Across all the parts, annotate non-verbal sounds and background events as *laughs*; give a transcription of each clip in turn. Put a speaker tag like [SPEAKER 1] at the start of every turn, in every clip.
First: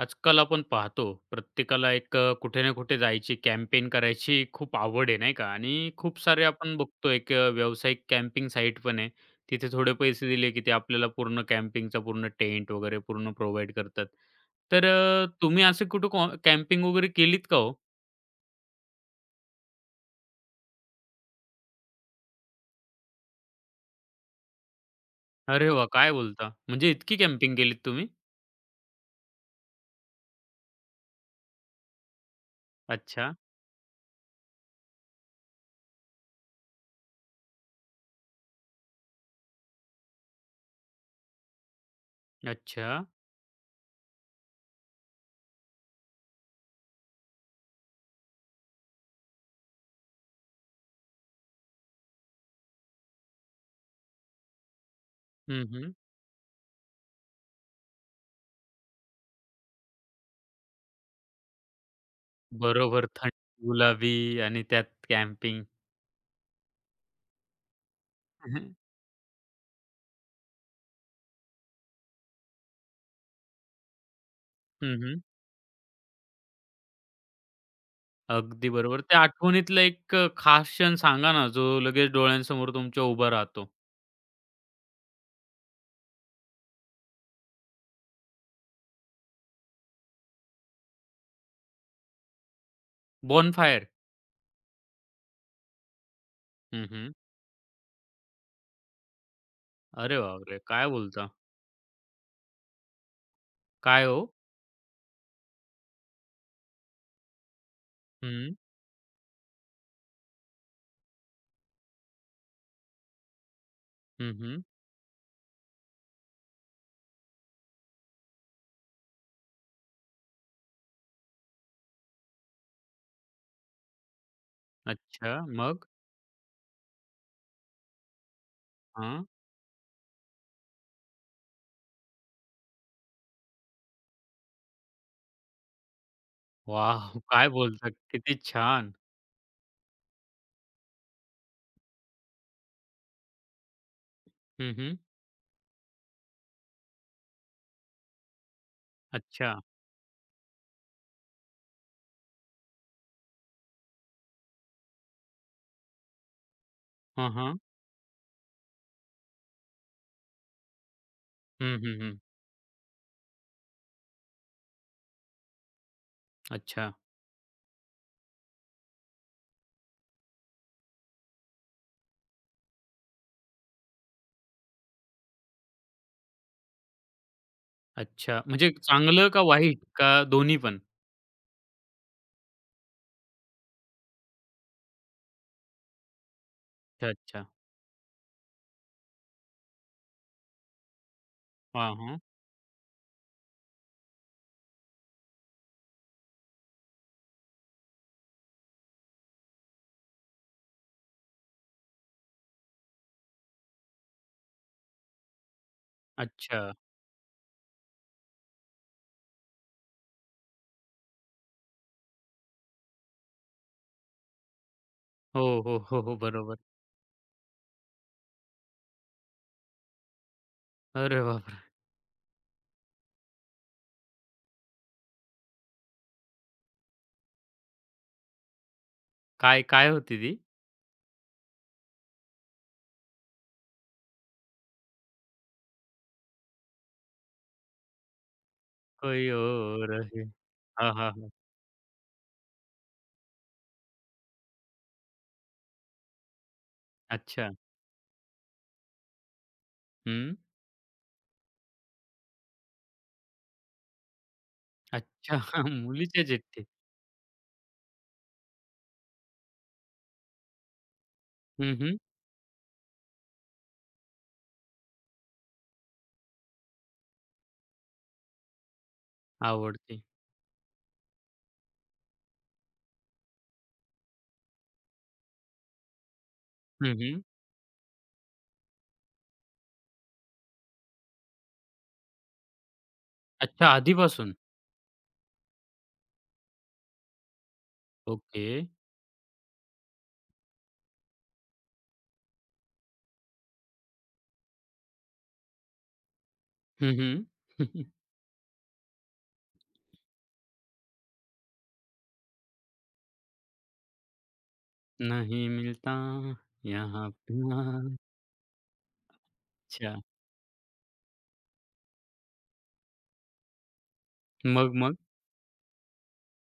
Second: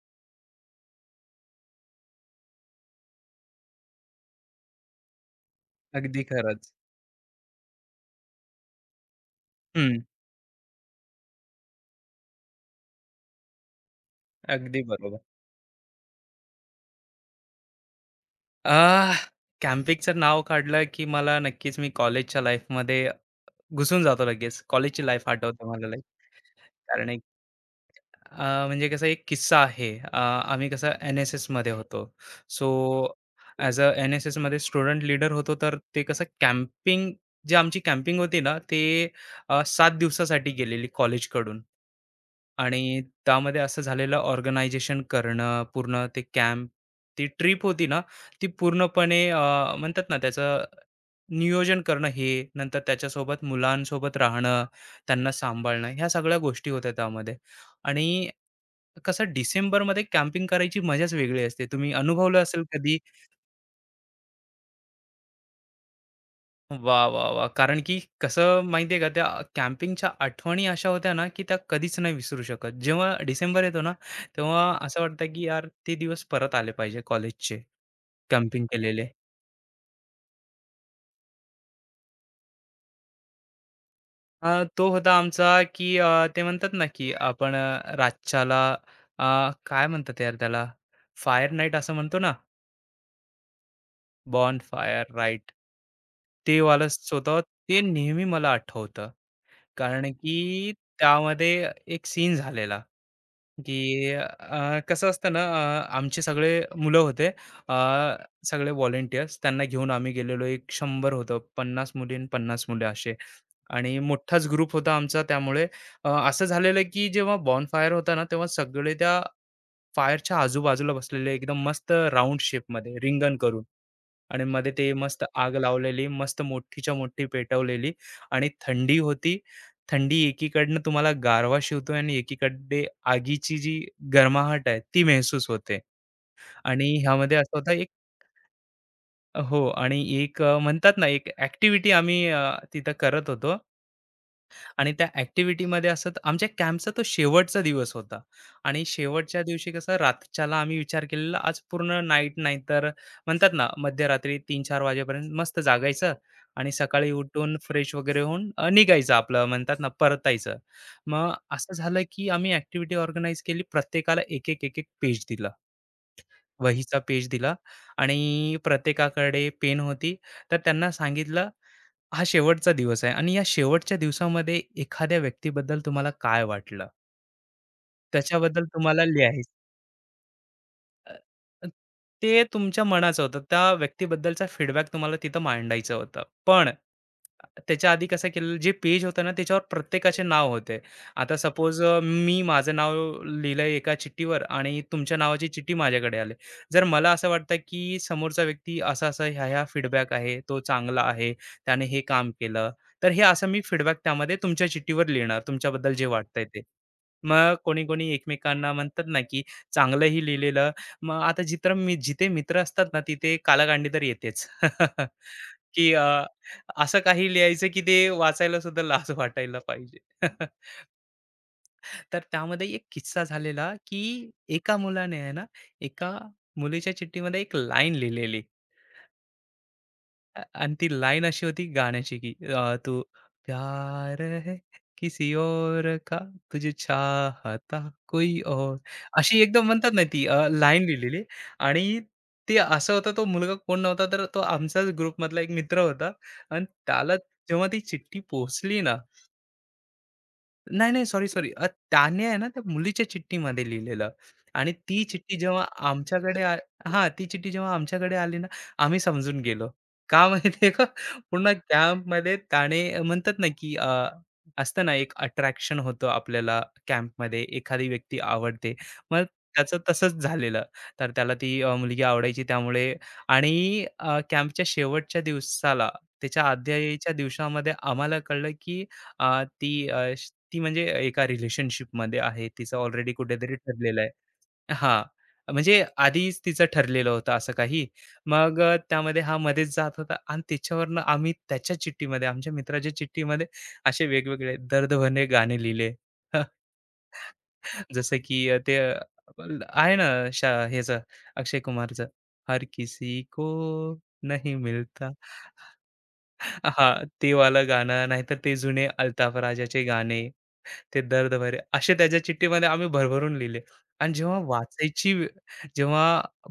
[SPEAKER 1] आजकाल आपण पाहतो प्रत्येकाला एक कुठे ना कुठे जायची कॅम्पेन करायची खूप आवड आहे नाही का. आणि खूप
[SPEAKER 2] अगदी
[SPEAKER 1] सारे
[SPEAKER 2] खरंच.
[SPEAKER 1] आपण बघतो एक व्यावसायिक कॅम्पिंग साईट पण आहे. तिथे थोडे
[SPEAKER 2] हं,
[SPEAKER 1] पैसे दिले की ते आपल्याला पूर्ण कॅम्पिंगचा पूर्ण टेंट वगैरे पूर्ण प्रोव्हाइड करतात.
[SPEAKER 2] अगदी
[SPEAKER 1] तर
[SPEAKER 2] बरोबर.
[SPEAKER 1] तुम्ही असे कुठं कॅम्पिंग वगैरे केलीत का हो?
[SPEAKER 2] आह, कॅम्पिंगचं नाव काढलं, की मला नक्कीच मी कॉलेजच्या लाईफमध्ये घुसून जातो लगेच. कॉलेजची लाईफ आठवते
[SPEAKER 1] अरे वा,
[SPEAKER 2] मला लई.
[SPEAKER 1] काय बोलता? म्हणजे
[SPEAKER 2] कारण
[SPEAKER 1] इतकी
[SPEAKER 2] एक
[SPEAKER 1] कॅम्पिंग केलीत तुम्ही?
[SPEAKER 2] म्हणजे कसा एक किस्सा आहे. आम्ही कसं एन-एस-एसमध्ये होतो. सो
[SPEAKER 1] अच्छा.
[SPEAKER 2] ॲज अ एन-एस-एसमध्ये स्टुडंट लीडर होतो, तर ते कसं कॅम्पिंग जी आमची कॅम्पिंग होती ना, ते 7 दिवसासाठी गेलेली कॉलेजकडून.
[SPEAKER 1] अच्छा.
[SPEAKER 2] आणि त्यामध्ये असं झालेलं ऑर्गनायझेशन करणं, पूर्ण ते कॅम्प, ती ट्रिप होती ना, ती पूर्णपणे म्हणतात ना त्याचं नियोजन करणं हे, नंतर त्याच्यासोबत मुलांसोबत राहणं, त्यांना
[SPEAKER 1] हम्म
[SPEAKER 2] सांभाळणं,
[SPEAKER 1] हम्म
[SPEAKER 2] ह्या सगळ्या गोष्टी होत्या त्यामध्ये. आणि कसं डिसेंबरमध्ये कॅम्पिंग करायची मजाच वेगळी असते. तुम्ही अनुभवलं असेल कधी?
[SPEAKER 1] बरोबर. थंड, गुलाबी आणि त्यात कॅम्पिंग.
[SPEAKER 2] वाह, वाह, वाह! कारण की कसं माहिती आहे का, त्या कॅम्पिंगच्या आठवणी अशा होत्या ना, की त्या कधीच नाही विसरू शकत. जेव्हा डिसेंबर येतो ना, तेव्हा असं वाटतं
[SPEAKER 1] *laughs*
[SPEAKER 2] की यार ते दिवस परत आले पाहिजे कॉलेजचे, कॅम्पिंग
[SPEAKER 1] अगदी बरोबर.
[SPEAKER 2] केलेले.
[SPEAKER 1] त्या आठवणीतला एक खास क्षण सांगा ना, जो लगेच डोळ्यांसमोर तुमच्या उभा राहतो?
[SPEAKER 2] तो होता आमचा की ते म्हणतात ना की आपण रातच्याला अ, काय म्हणतात यार त्याला फायर नाईट असं म्हणतो ना
[SPEAKER 1] बॉनफायर.
[SPEAKER 2] बॉन फायर राईट ते
[SPEAKER 1] हं,
[SPEAKER 2] वालं
[SPEAKER 1] हं.
[SPEAKER 2] स्वतः ते नेहमी मला आठवतं कारण
[SPEAKER 1] अरे बापरे!
[SPEAKER 2] की
[SPEAKER 1] काय बोलता?
[SPEAKER 2] त्यामध्ये एक सीन झालेला
[SPEAKER 1] काय
[SPEAKER 2] की
[SPEAKER 1] हो?
[SPEAKER 2] कसं असतं ना आमचे सगळे मुलं होते अ,
[SPEAKER 1] हं,
[SPEAKER 2] सगळे व्हॉलेंटियर्स त्यांना घेऊन आम्ही गेलेलो 100 होतं 50 मुली आणि 50 मुले असे आणि
[SPEAKER 1] हं,
[SPEAKER 2] मोठाच
[SPEAKER 1] हं.
[SPEAKER 2] ग्रुप होता आमचा त्यामुळे असं झालेलं की जेव्हा बॉन फायर होता ना तेव्हा सगळे त्या फायरच्या आजूबाजूला बसलेले एकदम मस्त राऊंड शेपमध्ये रिंगण करून आणि मध्ये ते मस्त
[SPEAKER 1] अच्छा.
[SPEAKER 2] आग
[SPEAKER 1] मग?
[SPEAKER 2] लावलेली मस्त मोठीच्या मोठी पेटवलेली आणि थंडी
[SPEAKER 1] हां.
[SPEAKER 2] होती थंडी एकीकडनं तुम्हाला गारवा शिवतोय आणि एकीकडे आगीची जी गरमाहट आहे ती महसूस होते आणि
[SPEAKER 1] वॉव!
[SPEAKER 2] ह्यामध्ये
[SPEAKER 1] काय
[SPEAKER 2] असं होतं एक
[SPEAKER 1] बोलता? किती छान.
[SPEAKER 2] हो आणि एक म्हणतात ना एक ऍक्टिव्हिटी आम्ही तिथं करत होतो
[SPEAKER 1] हं,
[SPEAKER 2] आणि
[SPEAKER 1] हं.
[SPEAKER 2] त्या ॲक्टिव्हिटीमध्ये असं आमच्या कॅम्पचा तो शेवटचा दिवस होता आणि शेवटच्या
[SPEAKER 1] अच्छा.
[SPEAKER 2] दिवशी कसं रातच्याला आम्ही विचार केलेला आज पूर्ण नाईट नाही तर म्हणतात ना मध्यरात्री 3-4 वाजेपर्यंत मस्त जागायचं आणि सकाळी
[SPEAKER 1] हां,
[SPEAKER 2] उठून
[SPEAKER 1] हां.
[SPEAKER 2] फ्रेश वगैरे होऊन निघायचं आपलं म्हणतात ना परतायचं मग असं
[SPEAKER 1] हं, हं,
[SPEAKER 2] झालं
[SPEAKER 1] हं.
[SPEAKER 2] की आम्ही ऍक्टिव्हिटी ऑर्गनाईज केली प्रत्येकाला एक एक एक एक पेज दिला
[SPEAKER 1] अच्छा,
[SPEAKER 2] वहीचा पेज दिला आणि प्रत्येकाकडे पेन होती तर त्यांना सांगितलं हा शेवटचा दिवस आहे आणि या शेवटच्या दिवसामध्ये एखाद्या व्यक्तीबद्दल तुम्हाला काय वाटलं?
[SPEAKER 1] अच्छा.
[SPEAKER 2] त्याच्याबद्दल
[SPEAKER 1] म्हणजे
[SPEAKER 2] तुम्हाला
[SPEAKER 1] चांगलं का
[SPEAKER 2] लिहायचं
[SPEAKER 1] वाईट का दोन्ही पण?
[SPEAKER 2] अ, ते तुमच्या मनाचं होतं. त्या व्यक्तीबद्दलचा फीडबॅक तुम्हाला तिथं मांडायचं होतं. पण
[SPEAKER 1] अच्छा, अच्छा.
[SPEAKER 2] त्याच्या आधी कसं केलेलं, जे पेज होतं ना, त्याच्यावर प्रत्येकाचे नाव होते. आता सपोज
[SPEAKER 1] हां, हां.
[SPEAKER 2] मी माझं नाव लिहिलंय एका चिठ्ठीवर आणि तुमच्या नावाची चिठ्ठी माझ्याकडे आली. जर मला असं वाटतं की समोरचा व्यक्ती असा-असा, ह्या-ह्या फीडबॅक आहे, तो चांगला आहे, त्याने हे काम केलं, तर हे असं मी फीडबॅक त्यामध्ये तुमच्या चिठ्ठीवर लिहिणार, तुमच्याबद्दल जे वाटतंय ते.
[SPEAKER 1] अच्छा.
[SPEAKER 2] मग कोणी-कोणी एकमेकांना म्हणतात ना, की चांगलंही लिहिलेलं मग आता जित्र मी जिथे मित्र असतात ना, तिथे कालागांडी तर येतेच. *laughs*
[SPEAKER 1] हो, हो,
[SPEAKER 2] की
[SPEAKER 1] हो, हो. बरोबर.
[SPEAKER 2] असं काही लिहायचं की ते वाचायला सुद्धा लाज वाटायला पाहिजे. *laughs*
[SPEAKER 1] अरे बापरे!
[SPEAKER 2] तर त्यामध्ये एक किस्सा झालेला, की एका मुलाने आहे ना, एका मुलीच्या चिठ्ठीमध्ये एक लाईन लिहिलेली.
[SPEAKER 1] काय काय होती ती?
[SPEAKER 2] आणि ती लाईन अशी होती गाण्याची की तू प्यार है किसी और का तुझे चाहता कोई और
[SPEAKER 1] कोई
[SPEAKER 2] अशी एकदम म्हणतात
[SPEAKER 1] और
[SPEAKER 2] ना
[SPEAKER 1] है.
[SPEAKER 2] ती लाईन
[SPEAKER 1] हां, हां,
[SPEAKER 2] लिहिलेली
[SPEAKER 1] हां.
[SPEAKER 2] आणि ते असं होतं तो मुलगा कोण नव्हता तर तो आमचाच ग्रुपमधला एक मित्र होता आणि त्याला
[SPEAKER 1] अच्छा.
[SPEAKER 2] जेव्हा ती चिठ्ठी पोहोचली ना
[SPEAKER 1] हं.
[SPEAKER 2] नाही, नाही. Sorry, sorry. त्याने आहे ना, त्या मुलीच्या चिठ्ठीमध्ये लिहिलेलं आणि ती चिठ्ठी
[SPEAKER 1] अच्छा.
[SPEAKER 2] जेव्हा
[SPEAKER 1] *laughs* मुलीच्या
[SPEAKER 2] आमच्याकडे आ
[SPEAKER 1] चिठ्ठी.
[SPEAKER 2] हां, ती चिठ्ठी जेव्हा आमच्याकडे आली ना, आम्ही समजून गेलो. का माहिती आहे का? पूर्ण
[SPEAKER 1] हं, हं.
[SPEAKER 2] कॅम्पमध्ये त्याने म्हणतात ना, की असतं ना, एक अट्रॅक्शन होतं आपल्याला कॅम्पमध्ये एखादी व्यक्ती आवडते. मग त्याचं
[SPEAKER 1] आवडती.
[SPEAKER 2] तसंच झालेलं. तर त्याला ती मुलगी आवडायची त्यामुळे आणि कॅम्पच्या शेवटच्या दिवसाला त्याच्या
[SPEAKER 1] हं,
[SPEAKER 2] आधीच्या
[SPEAKER 1] हं.
[SPEAKER 2] दिवसामध्ये आम्हाला कळलं, की अ, ती अ, श ती म्हणजे एका रिलेशनशिपमध्ये आहे. तिचं ऑलरेडी कुठेतरी
[SPEAKER 1] अच्छा,
[SPEAKER 2] ठरलेलं आहे
[SPEAKER 1] आधीपासून.
[SPEAKER 2] हां. म्हणजे आधीच तिचं ठरलेलं होतं असं काही.
[SPEAKER 1] ओके.
[SPEAKER 2] मग त्यामध्ये हा मध्येच जात होता आणि त्याच्यावरनं आम्ही त्याच्या चिठ्ठीमध्ये, आमच्या मित्राच्या चिठ्ठीमध्ये असे वेगवेगळे दर्द गाणे लिहिले. *laughs*
[SPEAKER 1] हं, हं.
[SPEAKER 2] जसं की अ, ते अ, ल- आहे ना शा ह्याचं अक्षय कुमारचं, हर किसी को नहीं मिलता. *laughs*
[SPEAKER 1] नहीं *laughs* मिलता.
[SPEAKER 2] हां,
[SPEAKER 1] यहाँ
[SPEAKER 2] ते वालं
[SPEAKER 1] प्यार.
[SPEAKER 2] गाणं नाहीतर ते जुने अल्ताफ राजाचे
[SPEAKER 1] अच्छा.
[SPEAKER 2] गाणे. ते दर्द भरे असे त्याच्या चिठ्ठीमध्ये आम्ही भरभरून लिहिले. आणि जेव्हा
[SPEAKER 1] मग, मग?
[SPEAKER 2] वाचायची वे जेव्हा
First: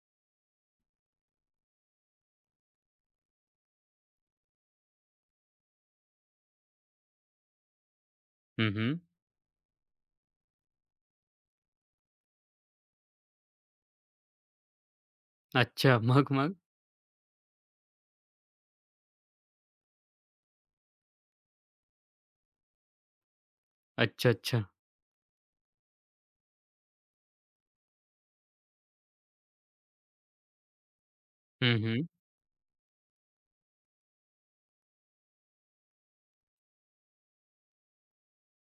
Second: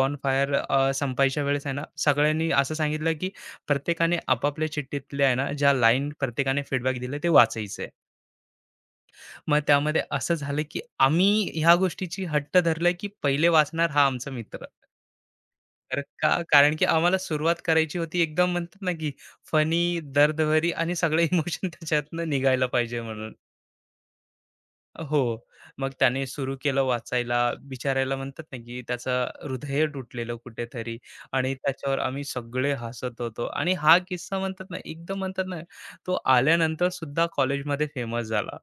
[SPEAKER 2] बॉनफायर संपायच्या वेळेस आहे ना, सगळ्यांनी असं सांगितलं, की प्रत्येकाने आपापल्या चिठ्ठीतल्या आहे ना, ज्या लाईन प्रत्येकाने फीडबॅक दिले ते वाचायचंय.
[SPEAKER 1] हं, हं.
[SPEAKER 2] मग त्यामध्ये असं झालं, की आम्ही ह्या गोष्टीची हट्ट धरलाय, की पहिले वाचणार हा आमचा मित्र.
[SPEAKER 1] अच्छा.
[SPEAKER 2] तर का
[SPEAKER 1] मग, मग?
[SPEAKER 2] कारण की आम्हाला सुरुवात करायची होती एकदम म्हणतात ना, की फनी, दर्दभरी आणि सगळे *laughs* इमोशन त्याच्यातनं निघायला पाहिजे म्हणून.
[SPEAKER 1] अच्छा, अच्छा.
[SPEAKER 2] हो. मग त्याने सुरू केलं वाचायला, बिचाऱ्याला म्हणतात ना, की त्याचं हृदय तुटलेलं कुठेतरी आणि
[SPEAKER 1] हं,
[SPEAKER 2] त्याच्यावर
[SPEAKER 1] हं.
[SPEAKER 2] आम्ही सगळे हसत होतो आणि हा किस्सा म्हणतात ना, एकदम म्हणतात ना, तो आल्यानंतर सुद्धा कॉलेजमध्ये फेमस झाला.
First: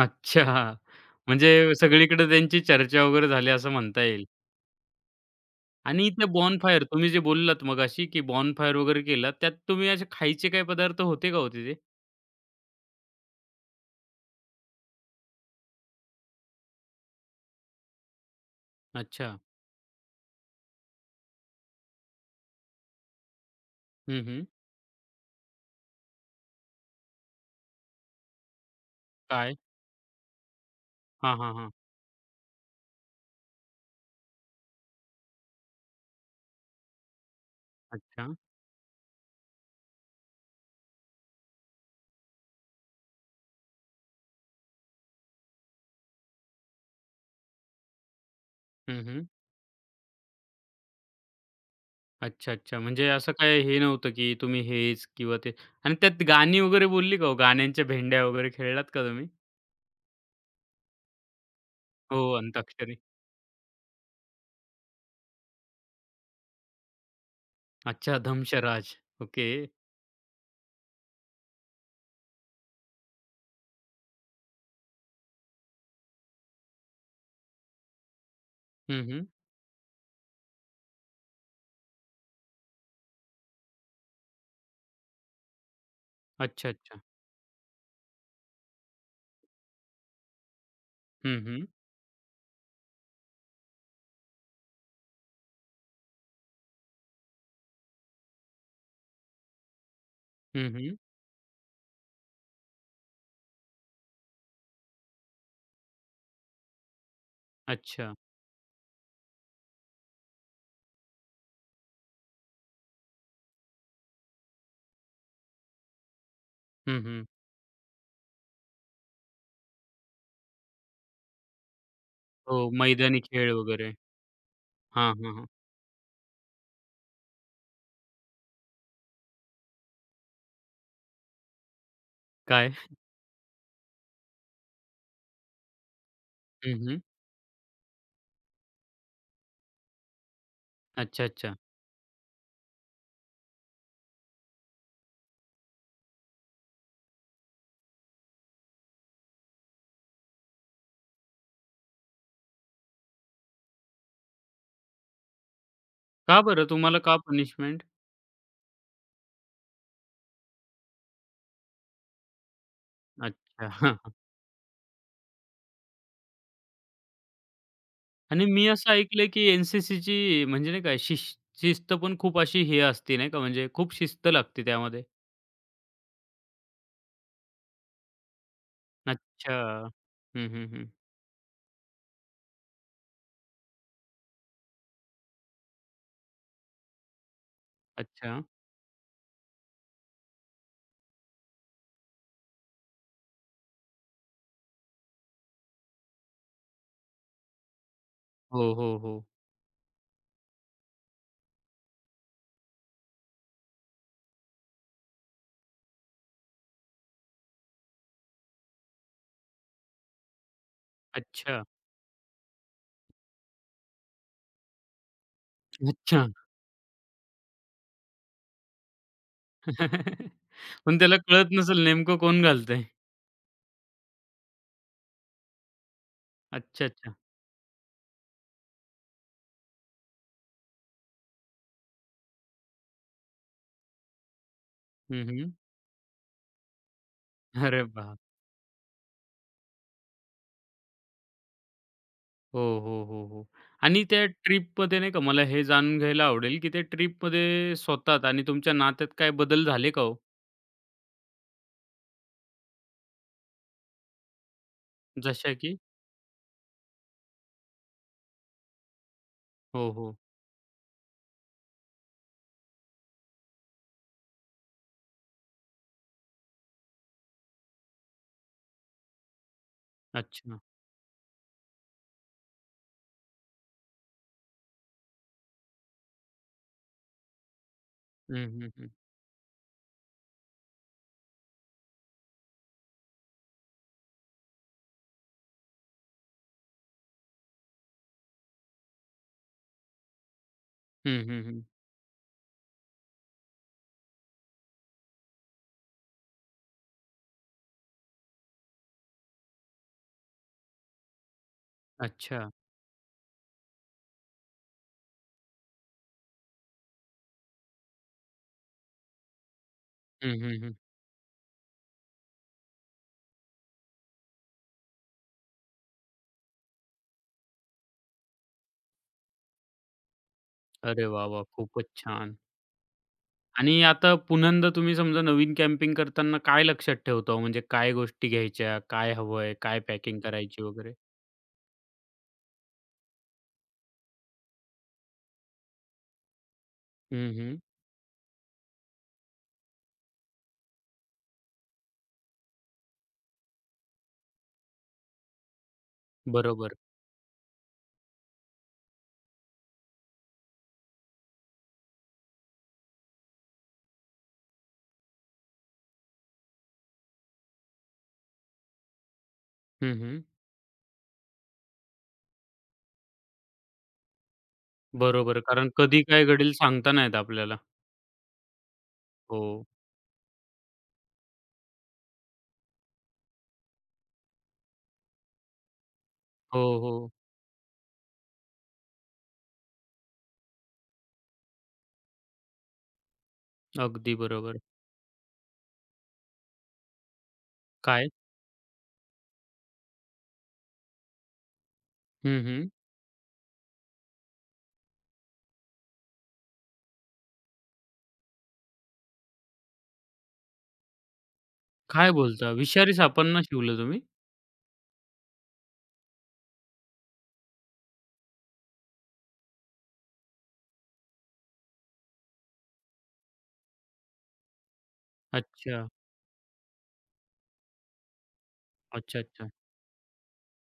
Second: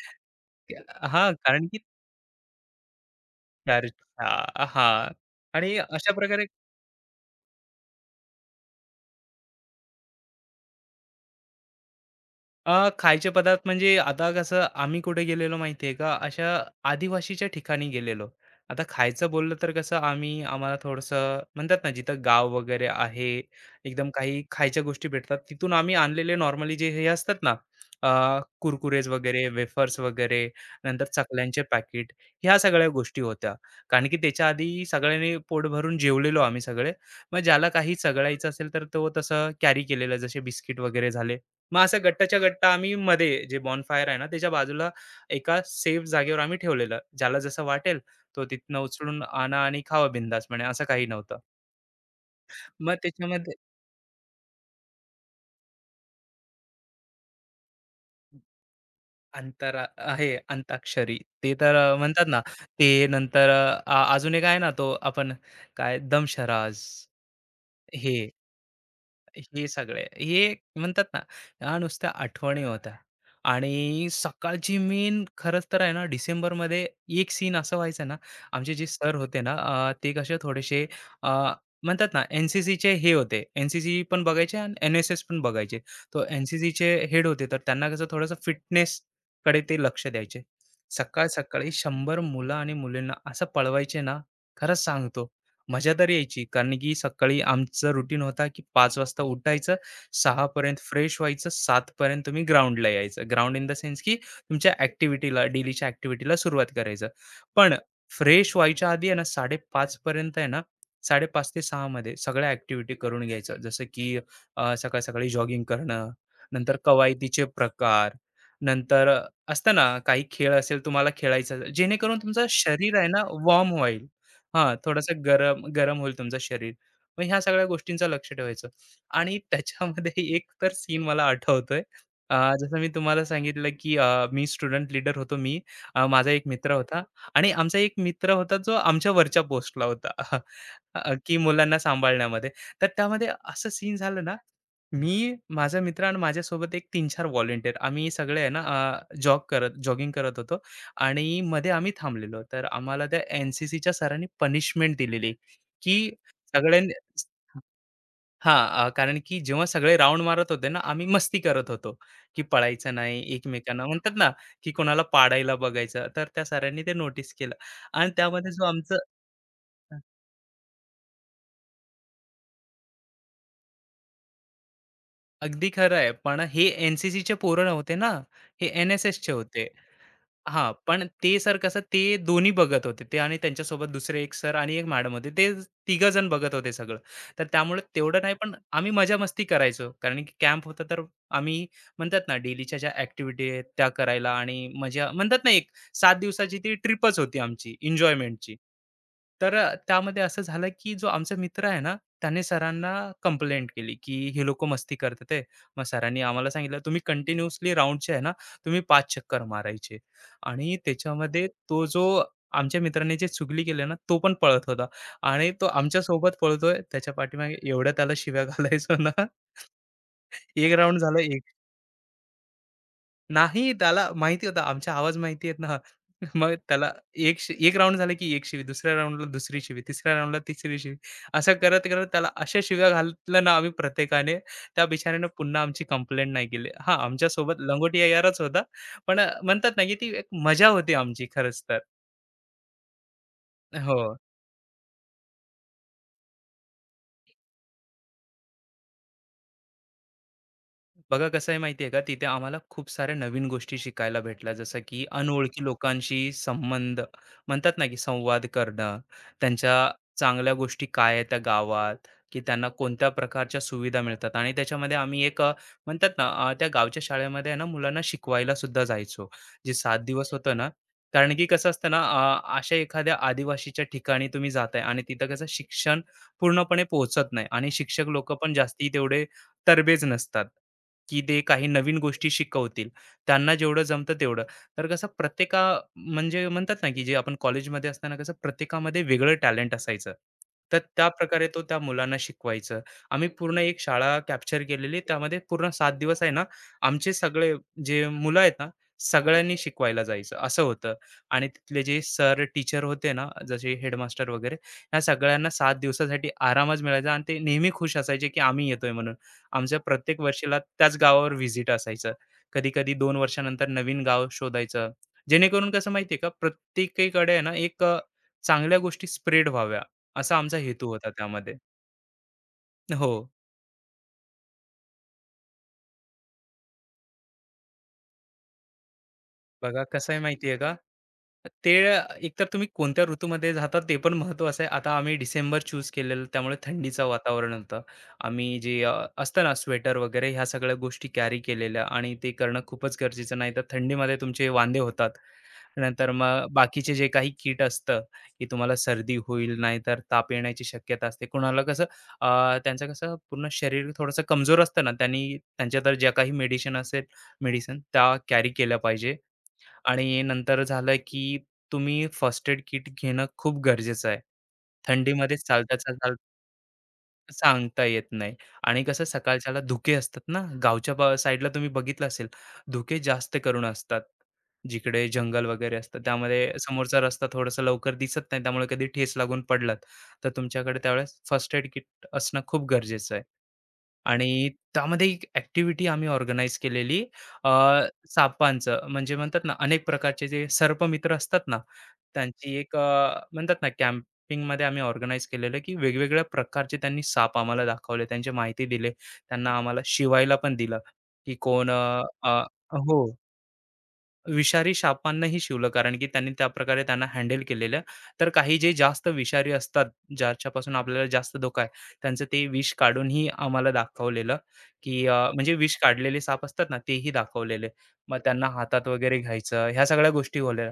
[SPEAKER 1] अच्छा.
[SPEAKER 2] क्या
[SPEAKER 1] म्हणजे
[SPEAKER 2] कारण की
[SPEAKER 1] सगळीकडे त्यांची चर्चा वगैरे झाली असं म्हणता येईल.
[SPEAKER 2] चर्चा हां. आणि
[SPEAKER 1] आणि
[SPEAKER 2] अशा
[SPEAKER 1] इथे
[SPEAKER 2] प्रकारे
[SPEAKER 1] बॉनफायर तुम्ही जे बोललात मगाशी, की बॉनफायर वगैरे केला, त्यात तुम्ही असे खायचे काही पदार्थ होते का हो तिथे?
[SPEAKER 2] खायचे पदार्थ म्हणजे आता कसं आम्ही कुठे गेलेलो माहिती आहे का, अशा आदिवासीच्या ठिकाणी गेलेलो. आता
[SPEAKER 1] अच्छा.
[SPEAKER 2] खायचं बोललं तर कसं आम्हाला थोडंसं म्हणतात ना, जिथं गाव वगैरे आहे, एकदम
[SPEAKER 1] हं,
[SPEAKER 2] काही
[SPEAKER 1] हं.
[SPEAKER 2] खायच्या गोष्टी भेटतात. तिथून आम्ही आणलेले नॉर्मली जे हे असतात ना, कुरकुरेज वगैरे,
[SPEAKER 1] काय?
[SPEAKER 2] वेफर्स वगैरे, नंतर
[SPEAKER 1] हां, हां,
[SPEAKER 2] चकल्यांचे
[SPEAKER 1] हां.
[SPEAKER 2] पॅकेट, ह्या सगळ्या गोष्टी होत्या. कारण की त्याच्या आधी सगळ्यांनी पोट भरून जेवलेलो आम्ही सगळे. मग ज्याला काही
[SPEAKER 1] अच्छा.
[SPEAKER 2] चघळायचं असेल, तर तो तसं कॅरी केलेलं, जसे बिस्किट वगैरे झाले मग असं गट्टाच्या गट्टा आम्ही मध्ये जे बॉनफायर आहे ना त्याच्या बाजूला एका सेफ जागेवर आम्ही ठेवलेलं. ज्याला जसं वाटेल तो तिथनं
[SPEAKER 1] हं,
[SPEAKER 2] उचलून
[SPEAKER 1] हं.
[SPEAKER 2] आणा आणि खावा बिंदासपणे असं काही नव्हतं.
[SPEAKER 1] अच्छा, अच्छा.
[SPEAKER 2] मग
[SPEAKER 1] म्हणजे असं
[SPEAKER 2] त्याच्यामध्ये
[SPEAKER 1] काही हे नव्हतं, की तुम्ही हेच किंवा ते. आणि त्यात गाणी वगैरे बोलली का हो? गाण्यांच्या भेंड्या वगैरे खेळलात का तुम्ही?
[SPEAKER 2] अंतर आहे अंताक्षरी. ते तर
[SPEAKER 1] हो,
[SPEAKER 2] म्हणतात ना ते
[SPEAKER 1] अंताक्षरी.
[SPEAKER 2] नंतर अजून एक आहे ना तो आपण काय दमशराज हे.
[SPEAKER 1] अच्छा, दंशराज. ओके.
[SPEAKER 2] हे सगळे हे म्हणतात ना ह्या नुसत्या आठवणी होत्या आणि सकाळची मेन खरंच तर आहे ना डिसेंबरमध्ये एक सीन असं व्हायचं ना आमचे जे
[SPEAKER 1] हं,
[SPEAKER 2] सर
[SPEAKER 1] हं.
[SPEAKER 2] होते ना ते कसे थोडेसे अं, म्हणतात ना NCC चे हे होते एनसीसी पण बघायचे आणि एन एस एस पण बघायचे तो
[SPEAKER 1] अच्छा,
[SPEAKER 2] NCC चे
[SPEAKER 1] अच्छा.
[SPEAKER 2] हेड होते तर त्यांना कसं थोडंसं फिटनेस कडे ते लक्ष द्यायचे सकाळ
[SPEAKER 1] हं, हं.
[SPEAKER 2] सकाळी 100 मुलं आणि मुलींना असं पळवायचे ना खरंच सांगतो मजा तर यायची, कारण की सकाळी आमचा रुटीन होता, की 5 वाजता उठायचं, 6
[SPEAKER 1] हं,
[SPEAKER 2] पर्यंत
[SPEAKER 1] हं.
[SPEAKER 2] फ्रेश व्हायचं, 7 पर्यंत तुम्ही ग्राउंडला यायचं. ग्राउंड इन द सेन्स, की तुमच्या ॲक्टिव्हिटीला, डेलीच्या ॲक्टिव्हिटीला सुरुवात करायचं. पण
[SPEAKER 1] अच्छा.
[SPEAKER 2] फ्रेश व्हायच्या आधी आहे ना 5:30 पर्यंत आहे ना, 5:30 ते 6 मध्ये सगळ्या ॲक्टिव्हिटी करून घ्यायचं. जसं की सकाळी-सकाळी जॉगिंग करणं, नंतर
[SPEAKER 1] हं, हं.
[SPEAKER 2] कवायतीचे प्रकार, नंतर असतं ना काही खेळ असेल तुम्हाला खेळायचं, जेणेकरून तुमचं
[SPEAKER 1] हो,
[SPEAKER 2] शरीर आहे
[SPEAKER 1] मैदानी
[SPEAKER 2] ना
[SPEAKER 1] खेळ
[SPEAKER 2] वॉर्म
[SPEAKER 1] वगैरे.
[SPEAKER 2] होईल. हां,
[SPEAKER 1] हां,
[SPEAKER 2] थोडंसं
[SPEAKER 1] हां, हां.
[SPEAKER 2] गरम गरम होईल तुमचं शरीर. मग ह्या सगळ्या गोष्टींचं लक्ष ठेवायचं आणि त्याच्यामध्ये *laughs* एक तर सीन मला आठवतोय.
[SPEAKER 1] काय?
[SPEAKER 2] जसं मी तुम्हाला सांगितलं, की मी स्टुडंट लीडर होतो मी. माझा एक मित्र
[SPEAKER 1] हं, हं.
[SPEAKER 2] होता आणि आमचा एक मित्र होता जो आमच्या वरच्या पोस्टला होता. *laughs*
[SPEAKER 1] अच्छा,
[SPEAKER 2] की
[SPEAKER 1] अच्छा.
[SPEAKER 2] मुलांना सांभाळण्यामध्ये. तर त्यामध्ये असं सीन झालं ना, मी, माझा मित्र आणि माझ्यासोबत एक 3-4 व्हॉलंटियर आम्ही सगळे आहे ना जॉगिंग करत होतो आणि मध्ये आम्ही थांबलेलो. तर आम्हाला त्या एन-सी-सीच्या सरांनी पनिशमेंट दिलेली, की
[SPEAKER 1] का बरं?
[SPEAKER 2] सगळ्यांनी
[SPEAKER 1] तुम्हाला का पनिशमेंट?
[SPEAKER 2] हां, कारण की जेव्हा सगळे राउंड मारत होते ना, आम्ही मस्ती करत होतो, की पळायचं नाही एकमेकांना
[SPEAKER 1] अच्छा.
[SPEAKER 2] म्हणतात ना, की कोणाला पाडायला बघायचं. तर त्या सरांनी ते नोटीस केलं आणि
[SPEAKER 1] आणि
[SPEAKER 2] त्यामध्ये जो
[SPEAKER 1] मी असं
[SPEAKER 2] आमचं
[SPEAKER 1] ऐकलंय, की एन, म्हणजे नाही का, शिस्त पण खूप अशी हे असते नाही का, म्हणजे खूप शिस्त लागते त्यामध्ये.
[SPEAKER 2] अगदी खरं आहे. पण हे एन पोरं नव्हते ना, हे एन-एस-एसचे
[SPEAKER 1] अच्छा.
[SPEAKER 2] होते.
[SPEAKER 1] हं, हं,
[SPEAKER 2] हां,
[SPEAKER 1] हं.
[SPEAKER 2] पण ते सर कसं ते दोन्ही बघत होते. ते आणि त्यांच्यासोबत दुसरे एक सर आणि एक मॅडम होते. ते तिघंजण बघत होते सगळं. तर त्यामुळे तेवढं नाही,
[SPEAKER 1] अच्छा.
[SPEAKER 2] पण आम्ही मजा-मस्ती करायचो. कारण की कॅम्प होता तर आम्ही म्हणतात ना, डेलीच्या ज्या ॲक्टिव्हिटी आहेत त्या करायला आणि मजा म्हणतात ना, एक 7 दिवसाची ती ट्रिपच होती आमची एन्जॉयमेंटची.
[SPEAKER 1] हो, हो, हो.
[SPEAKER 2] तर त्यामध्ये असं झालं की जो आमचा मित्र आहे ना, त्याने सरांना कंप्लेंट केली की "हे लोकं मस्ती करतात आहे." मग सरांनी आम्हाला सांगितलं, "तुम्ही कंटिन्यूअसली राउंडचे आहे ना, तुम्ही 5 चक्कर मारायचे." आणि त्याच्यामध्ये
[SPEAKER 1] अच्छा.
[SPEAKER 2] तो जो आमच्या मित्राने जे चुगली केली ना, तो पण पळत होता आणि तो
[SPEAKER 1] अच्छा.
[SPEAKER 2] आमच्यासोबत पळतोय. त्याच्या पाठीमागे एवढ्या त्याला शिव्या घालायचो ना, *laughs*
[SPEAKER 1] *laughs*
[SPEAKER 2] एक
[SPEAKER 1] पण
[SPEAKER 2] राउंड
[SPEAKER 1] त्याला
[SPEAKER 2] झालं एक
[SPEAKER 1] कळत नसेल नेमकं कोण घालतंय.
[SPEAKER 2] नाही, त्याला माहिती होता आमचा आवाज माहिती आहेत ना. *laughs* मग
[SPEAKER 1] अच्छा,
[SPEAKER 2] त्याला
[SPEAKER 1] अच्छा.
[SPEAKER 2] एक राउंड झालं की एक शिवी, दुसऱ्या राउंडला दुसरी शिवी, तिसऱ्या राउंडला तिसरी शिवी. असं करत-करत त्याला अशा शिव्या घातल्या ना आम्ही प्रत्येकाने, त्या
[SPEAKER 1] हं,
[SPEAKER 2] बिचाऱ्याने
[SPEAKER 1] हं.
[SPEAKER 2] पुन्हा आमची कंप्लेंट नाही केली. हां, आमच्यासोबत
[SPEAKER 1] अरे
[SPEAKER 2] लंगोटी
[SPEAKER 1] बाप!
[SPEAKER 2] यारच होता. पण म्हणतात ना की ती एक मजा होती आमची खरंच तर.
[SPEAKER 1] हो, हो, हो, हो.
[SPEAKER 2] हो.
[SPEAKER 1] आणि त्या ट्रिपमध्ये नाही का, मला हे जाणून घ्यायला आवडेल, की त्या ट्रिपमध्ये स्वतःत आणि तुमच्या नात्यात काय बदल झाले का हो?
[SPEAKER 2] बघा कसं आहे माहिती आहे का, तिथे आम्हाला खूप साऱ्या नवीन गोष्टी शिकायला भेटल्या. जसं की
[SPEAKER 1] जशा
[SPEAKER 2] अनोळखी
[SPEAKER 1] की?
[SPEAKER 2] लोकांशी संबंध म्हणतात ना, की संवाद करणं,
[SPEAKER 1] हो,
[SPEAKER 2] त्यांच्या
[SPEAKER 1] हो.
[SPEAKER 2] चांगल्या गोष्टी काय आहेत त्या गावात, की त्यांना कोणत्या प्रकारच्या सुविधा मिळतात आणि त्याच्यामध्ये आम्ही एक म्हणतात ना, त्या गावच्या शाळेमध्ये आहे ना, मुलांना शिकवायला सुद्धा जायचो. जे 7 दिवस होतं
[SPEAKER 1] अच्छा.
[SPEAKER 2] ना, कारण की कसं असतं ना, अशा एखाद्या आदिवासीच्या ठिकाणी तुम्ही जाताय आणि तिथं कसं शिक्षण पूर्णपणे पोहोचत नाही आणि शिक्षक लोकं
[SPEAKER 1] हं,
[SPEAKER 2] पण
[SPEAKER 1] हं,
[SPEAKER 2] जास्ती
[SPEAKER 1] हं.
[SPEAKER 2] तेवढे तरबेज नसतात. की ते काही नवीन गोष्टी शिकवतील. त्यांना जेवढं जमतं तेवढं. तर कसं प्रत्येका म्हणजे म्हणतात ना, की जे आपण कॉलेजमध्ये असताना कसं प्रत्येकामध्ये वेगळं टॅलेंट असायचं. तर
[SPEAKER 1] हं, हं,
[SPEAKER 2] त्याप्रकारे तो
[SPEAKER 1] हं.
[SPEAKER 2] त्या मुलांना शिकवायचं. आम्ही पूर्ण एक शाळा कॅप्चर केलेली. त्यामध्ये पूर्ण 7 दिवस आहे ना, आमचे सगळे जे मुलं आहेत ना, सगळ्यांनी शिकवायला जायचं असं होतं. आणि तिथले जे सर,
[SPEAKER 1] अच्छा.
[SPEAKER 2] टीचर होते ना, जसे हेडमास्टर वगैरे, ह्या सगळ्यांना 7 दिवसासाठी आरामच मिळायचा आणि ते नेहमी खुश असायचे, की आम्ही येतोय म्हणून. आमच्या प्रत्येक
[SPEAKER 1] हं, हं,
[SPEAKER 2] वर्षीला
[SPEAKER 1] हं.
[SPEAKER 2] त्याच गावावर व्हिजिट असायचं. कधी-कधी 2 वर्षानंतर नवीन गाव शोधायचं. जेणेकरून कसं माहिती आहे का, प्रत्येकीकडे आहे ना, एक चांगल्या गोष्टी स्प्रेड व्हाव्या, असा आमचा हेतू
[SPEAKER 1] अरे
[SPEAKER 2] होता
[SPEAKER 1] वाह, वाह!
[SPEAKER 2] त्यामध्ये.
[SPEAKER 1] खूपच छान.
[SPEAKER 2] हो.
[SPEAKER 1] आणि आता पुन्हा तुम्ही समजा नवीन कॅम्पिंग करताना काय लक्षात ठेवता हो? म्हणजे काय गोष्टी घ्यायच्या? काय हवंय? काय
[SPEAKER 2] बघा कसं आहे
[SPEAKER 1] पॅकिंग
[SPEAKER 2] माहिती आहे
[SPEAKER 1] करायची
[SPEAKER 2] का?
[SPEAKER 1] वगैरे?
[SPEAKER 2] ते एकतर तुम्ही कोणत्या ऋतूमध्ये जाता ते पण महत्त्वाचं आहे. आता आम्ही डिसेंबर चूज केलेलं त्यामुळे थंडीचं
[SPEAKER 1] हं,
[SPEAKER 2] वातावरण
[SPEAKER 1] हं.
[SPEAKER 2] होतं. आम्ही जे असतं ना स्वेटर वगैरे ह्या सगळ्या गोष्टी कॅरी केलेल्या आणि ते करणं खूपच गरजेचं नाही तर थंडीमध्ये तुमचे वांदे होतात. नंतर मग
[SPEAKER 1] बरोबर.
[SPEAKER 2] बाकीचे जे काही किट असतं, की तुम्हाला सर्दी होईल नाहीतर ताप येण्याची शक्यता असते. कुणाला कसं त्यांचं कसं पूर्ण शरीर थोडंसं कमजोर असतं ना त्यांनी त्यांच्या तर ज्या काही मेडिसिन असेल त्या कॅरी केल्या पाहिजे.
[SPEAKER 1] हं, हं.
[SPEAKER 2] आणि नंतर झालं की तुम्ही फर्स्ट एड किट घेणं खूप गरजेचं आहे. थंडीमध्ये
[SPEAKER 1] बरोबर. कारण
[SPEAKER 2] चालता,
[SPEAKER 1] कधी
[SPEAKER 2] चालता
[SPEAKER 1] काय घडेल सांगता नाही येत आपल्याला.
[SPEAKER 2] सांगता येत नाही आणि कसं
[SPEAKER 1] हो.
[SPEAKER 2] सकाळच्याला धुके असतात ना, गावच्या बा साईडला तुम्ही बघितलं असेल, धुके जास्त करून असतात. जिकडे जंगल वगैरे असतं, त्यामध्ये
[SPEAKER 1] हो,
[SPEAKER 2] समोरचा
[SPEAKER 1] हो.
[SPEAKER 2] रस्ता थोडासा लवकर दिसत नाही, त्यामुळे कधी ठेच लागून पडलात, तर तुमच्याकडे त्यावेळेस फर्स्ट एड किट असणं खूप गरजेचं आहे.
[SPEAKER 1] अगदी
[SPEAKER 2] आणि
[SPEAKER 1] बरोबर.
[SPEAKER 2] त्यामध्ये एक ॲक्टिव्हिटी आम्ही ऑर्गनाइज केलेली अ,
[SPEAKER 1] काय?
[SPEAKER 2] सापांचं म्हणजे म्हणतात ना अनेक प्रकारचे जे सर्पमित्र असतात ना
[SPEAKER 1] हं,
[SPEAKER 2] त्यांची
[SPEAKER 1] हं.
[SPEAKER 2] एक म्हणतात ना कॅम्पिंगमध्ये आम्ही ऑर्गनाइज केलेलं की वेगवेगळ्या प्रकारचे त्यांनी साप आम्हाला दाखवले त्यांची माहिती दिले त्यांना आम्हाला शिवायला पण दिलं की कोण अ,
[SPEAKER 1] काय
[SPEAKER 2] अ,
[SPEAKER 1] बोलता? विषारी
[SPEAKER 2] हो
[SPEAKER 1] सापांना शिवलं तुम्ही?
[SPEAKER 2] विषारी सापांनाही शिवलं कारण की त्यांनी त्या प्रकारे त्यांना हँडल केलेलं तर काही जे जास्त विषारी असतात ज्याच्यापासून आपल्याला जास्त धोका आहे त्यांचं ते विष काढूनही आम्हाला दाखवलेलं की म्हणजे विष
[SPEAKER 1] अच्छा.
[SPEAKER 2] काढलेले साप असतात ना तेही दाखवलेले मग त्यांना हातात वगैरे
[SPEAKER 1] अच्छा, अच्छा.
[SPEAKER 2] घ्यायचं ह्या सगळ्या गोष्टी होल्या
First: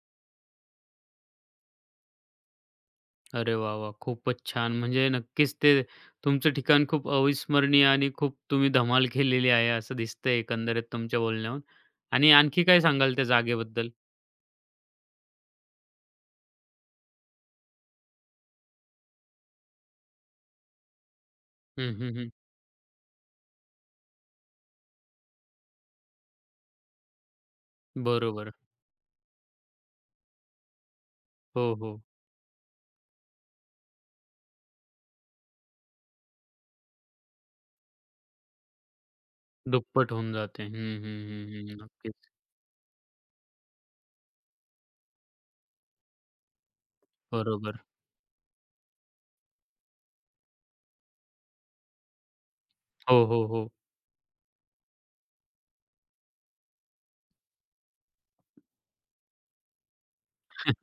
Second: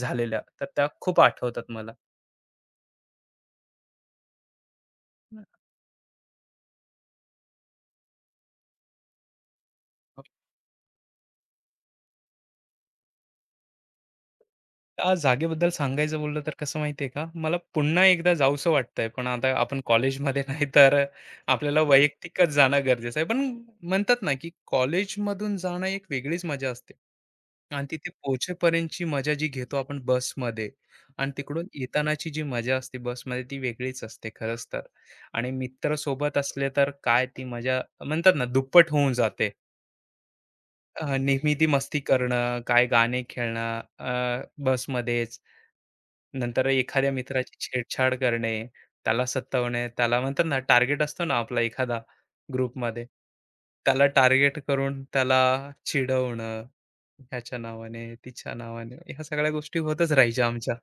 [SPEAKER 2] झालेल्या तर त्या खूप आठवतात मला
[SPEAKER 1] अरे वाह, वाह! खूपच छान. म्हणजे नक्कीच ते तुमचं ठिकाण खूप अविस्मरणीय आणि खूप तुम्ही धमाल केलेली आहे असं दिसतंय एकंदरीत तुमच्या बोलण्यावरून. आणि आणखी काय सांगाल त्या जागेबद्दल?
[SPEAKER 2] आ जागेबद्दल सांगायचं बोललं तर कसं माहितीये का, मला पुन्हा एकदा जावसं वाटतंय. पण आता आपण कॉलेजमध्ये *laughs* नाही तर आपल्याला
[SPEAKER 1] हं, हं, हं.
[SPEAKER 2] वैयक्तिकच जाणं गरजेचं आहे. पण म्हणतात ना, की कॉलेजमधून जाणं एक वेगळीच मजा असते. आणि तिथे
[SPEAKER 1] बरोबर.
[SPEAKER 2] पोहोचेपर्यंतची मजा जी घेतो आपण बसमध्ये आणि तिकडून
[SPEAKER 1] हो, हो.
[SPEAKER 2] येतानाची जी मजा असते बसमध्ये ती वेगळीच असते खरंच तर. आणि मित्र सोबत असले तर काय ती मजा म्हणतात ना दुप्पट होऊन जाते.
[SPEAKER 1] दुप्पट होऊन जाते. हं, हं,
[SPEAKER 2] नेहमी ती
[SPEAKER 1] हं, हं.
[SPEAKER 2] मस्ती
[SPEAKER 1] नक्कीच.
[SPEAKER 2] करणं, काय गाणे खेळणं नंतर एखाद्या मित्राची
[SPEAKER 1] बरोबर.
[SPEAKER 2] छेडछाड करणे, त्याला सतावणे, त्याला म्हणतात ना टार्गेट असतो ना आपला एखादा ग्रुपमध्ये,
[SPEAKER 1] हो, हो, हो.
[SPEAKER 2] त्याला टार्गेट करून त्याला चिडवणं, ह्याच्या नावाने, तिच्या नावाने, ह्या सगळ्या गोष्टी होतच राहायच्या आमच्या.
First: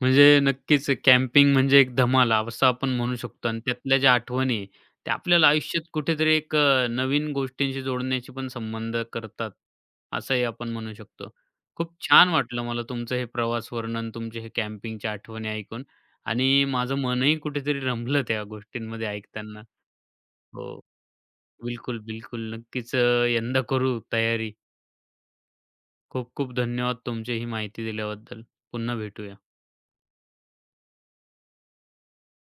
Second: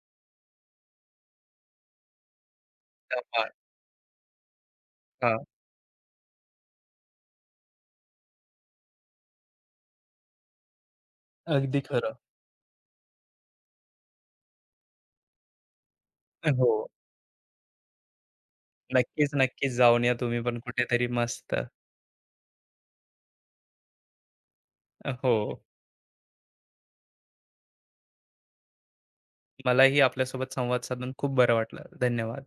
[SPEAKER 1] म्हणजे नक्कीच कॅम्पिंग म्हणजे एक धमाल असं आपण म्हणू
[SPEAKER 2] त्या पार
[SPEAKER 1] शकतो आणि त्यातल्या ज्या आठवणी आहे, त्या
[SPEAKER 2] हां,
[SPEAKER 1] आपल्याला आयुष्यात कुठेतरी एक नवीन गोष्टींशी जोडण्याची पण संबंध करतात, असंही आपण म्हणू शकतो.
[SPEAKER 2] अगदी
[SPEAKER 1] खूप
[SPEAKER 2] खरं.
[SPEAKER 1] छान वाटलं मला तुमचं हे प्रवास वर्णन, तुमचे हे कॅम्पिंगच्या आठवणी ऐकून. आणि
[SPEAKER 2] हो,
[SPEAKER 1] माझं मनही कुठेतरी रमलं त्या गोष्टींमध्ये
[SPEAKER 2] नक्कीच,
[SPEAKER 1] ऐकताना.
[SPEAKER 2] नक्कीच जाऊन या तुम्ही पण
[SPEAKER 1] हो,
[SPEAKER 2] कुठेतरी मस्त.
[SPEAKER 1] बिलकुल, बिलकुल. नक्कीच यंदा करू तयारी.
[SPEAKER 2] हो,
[SPEAKER 1] खूप खूप धन्यवाद तुमची ही माहिती दिल्याबद्दल. पुन्हा भेटूया.
[SPEAKER 2] मलाही आपल्यासोबत संवाद साधून खूप बरं वाटलं. धन्यवाद.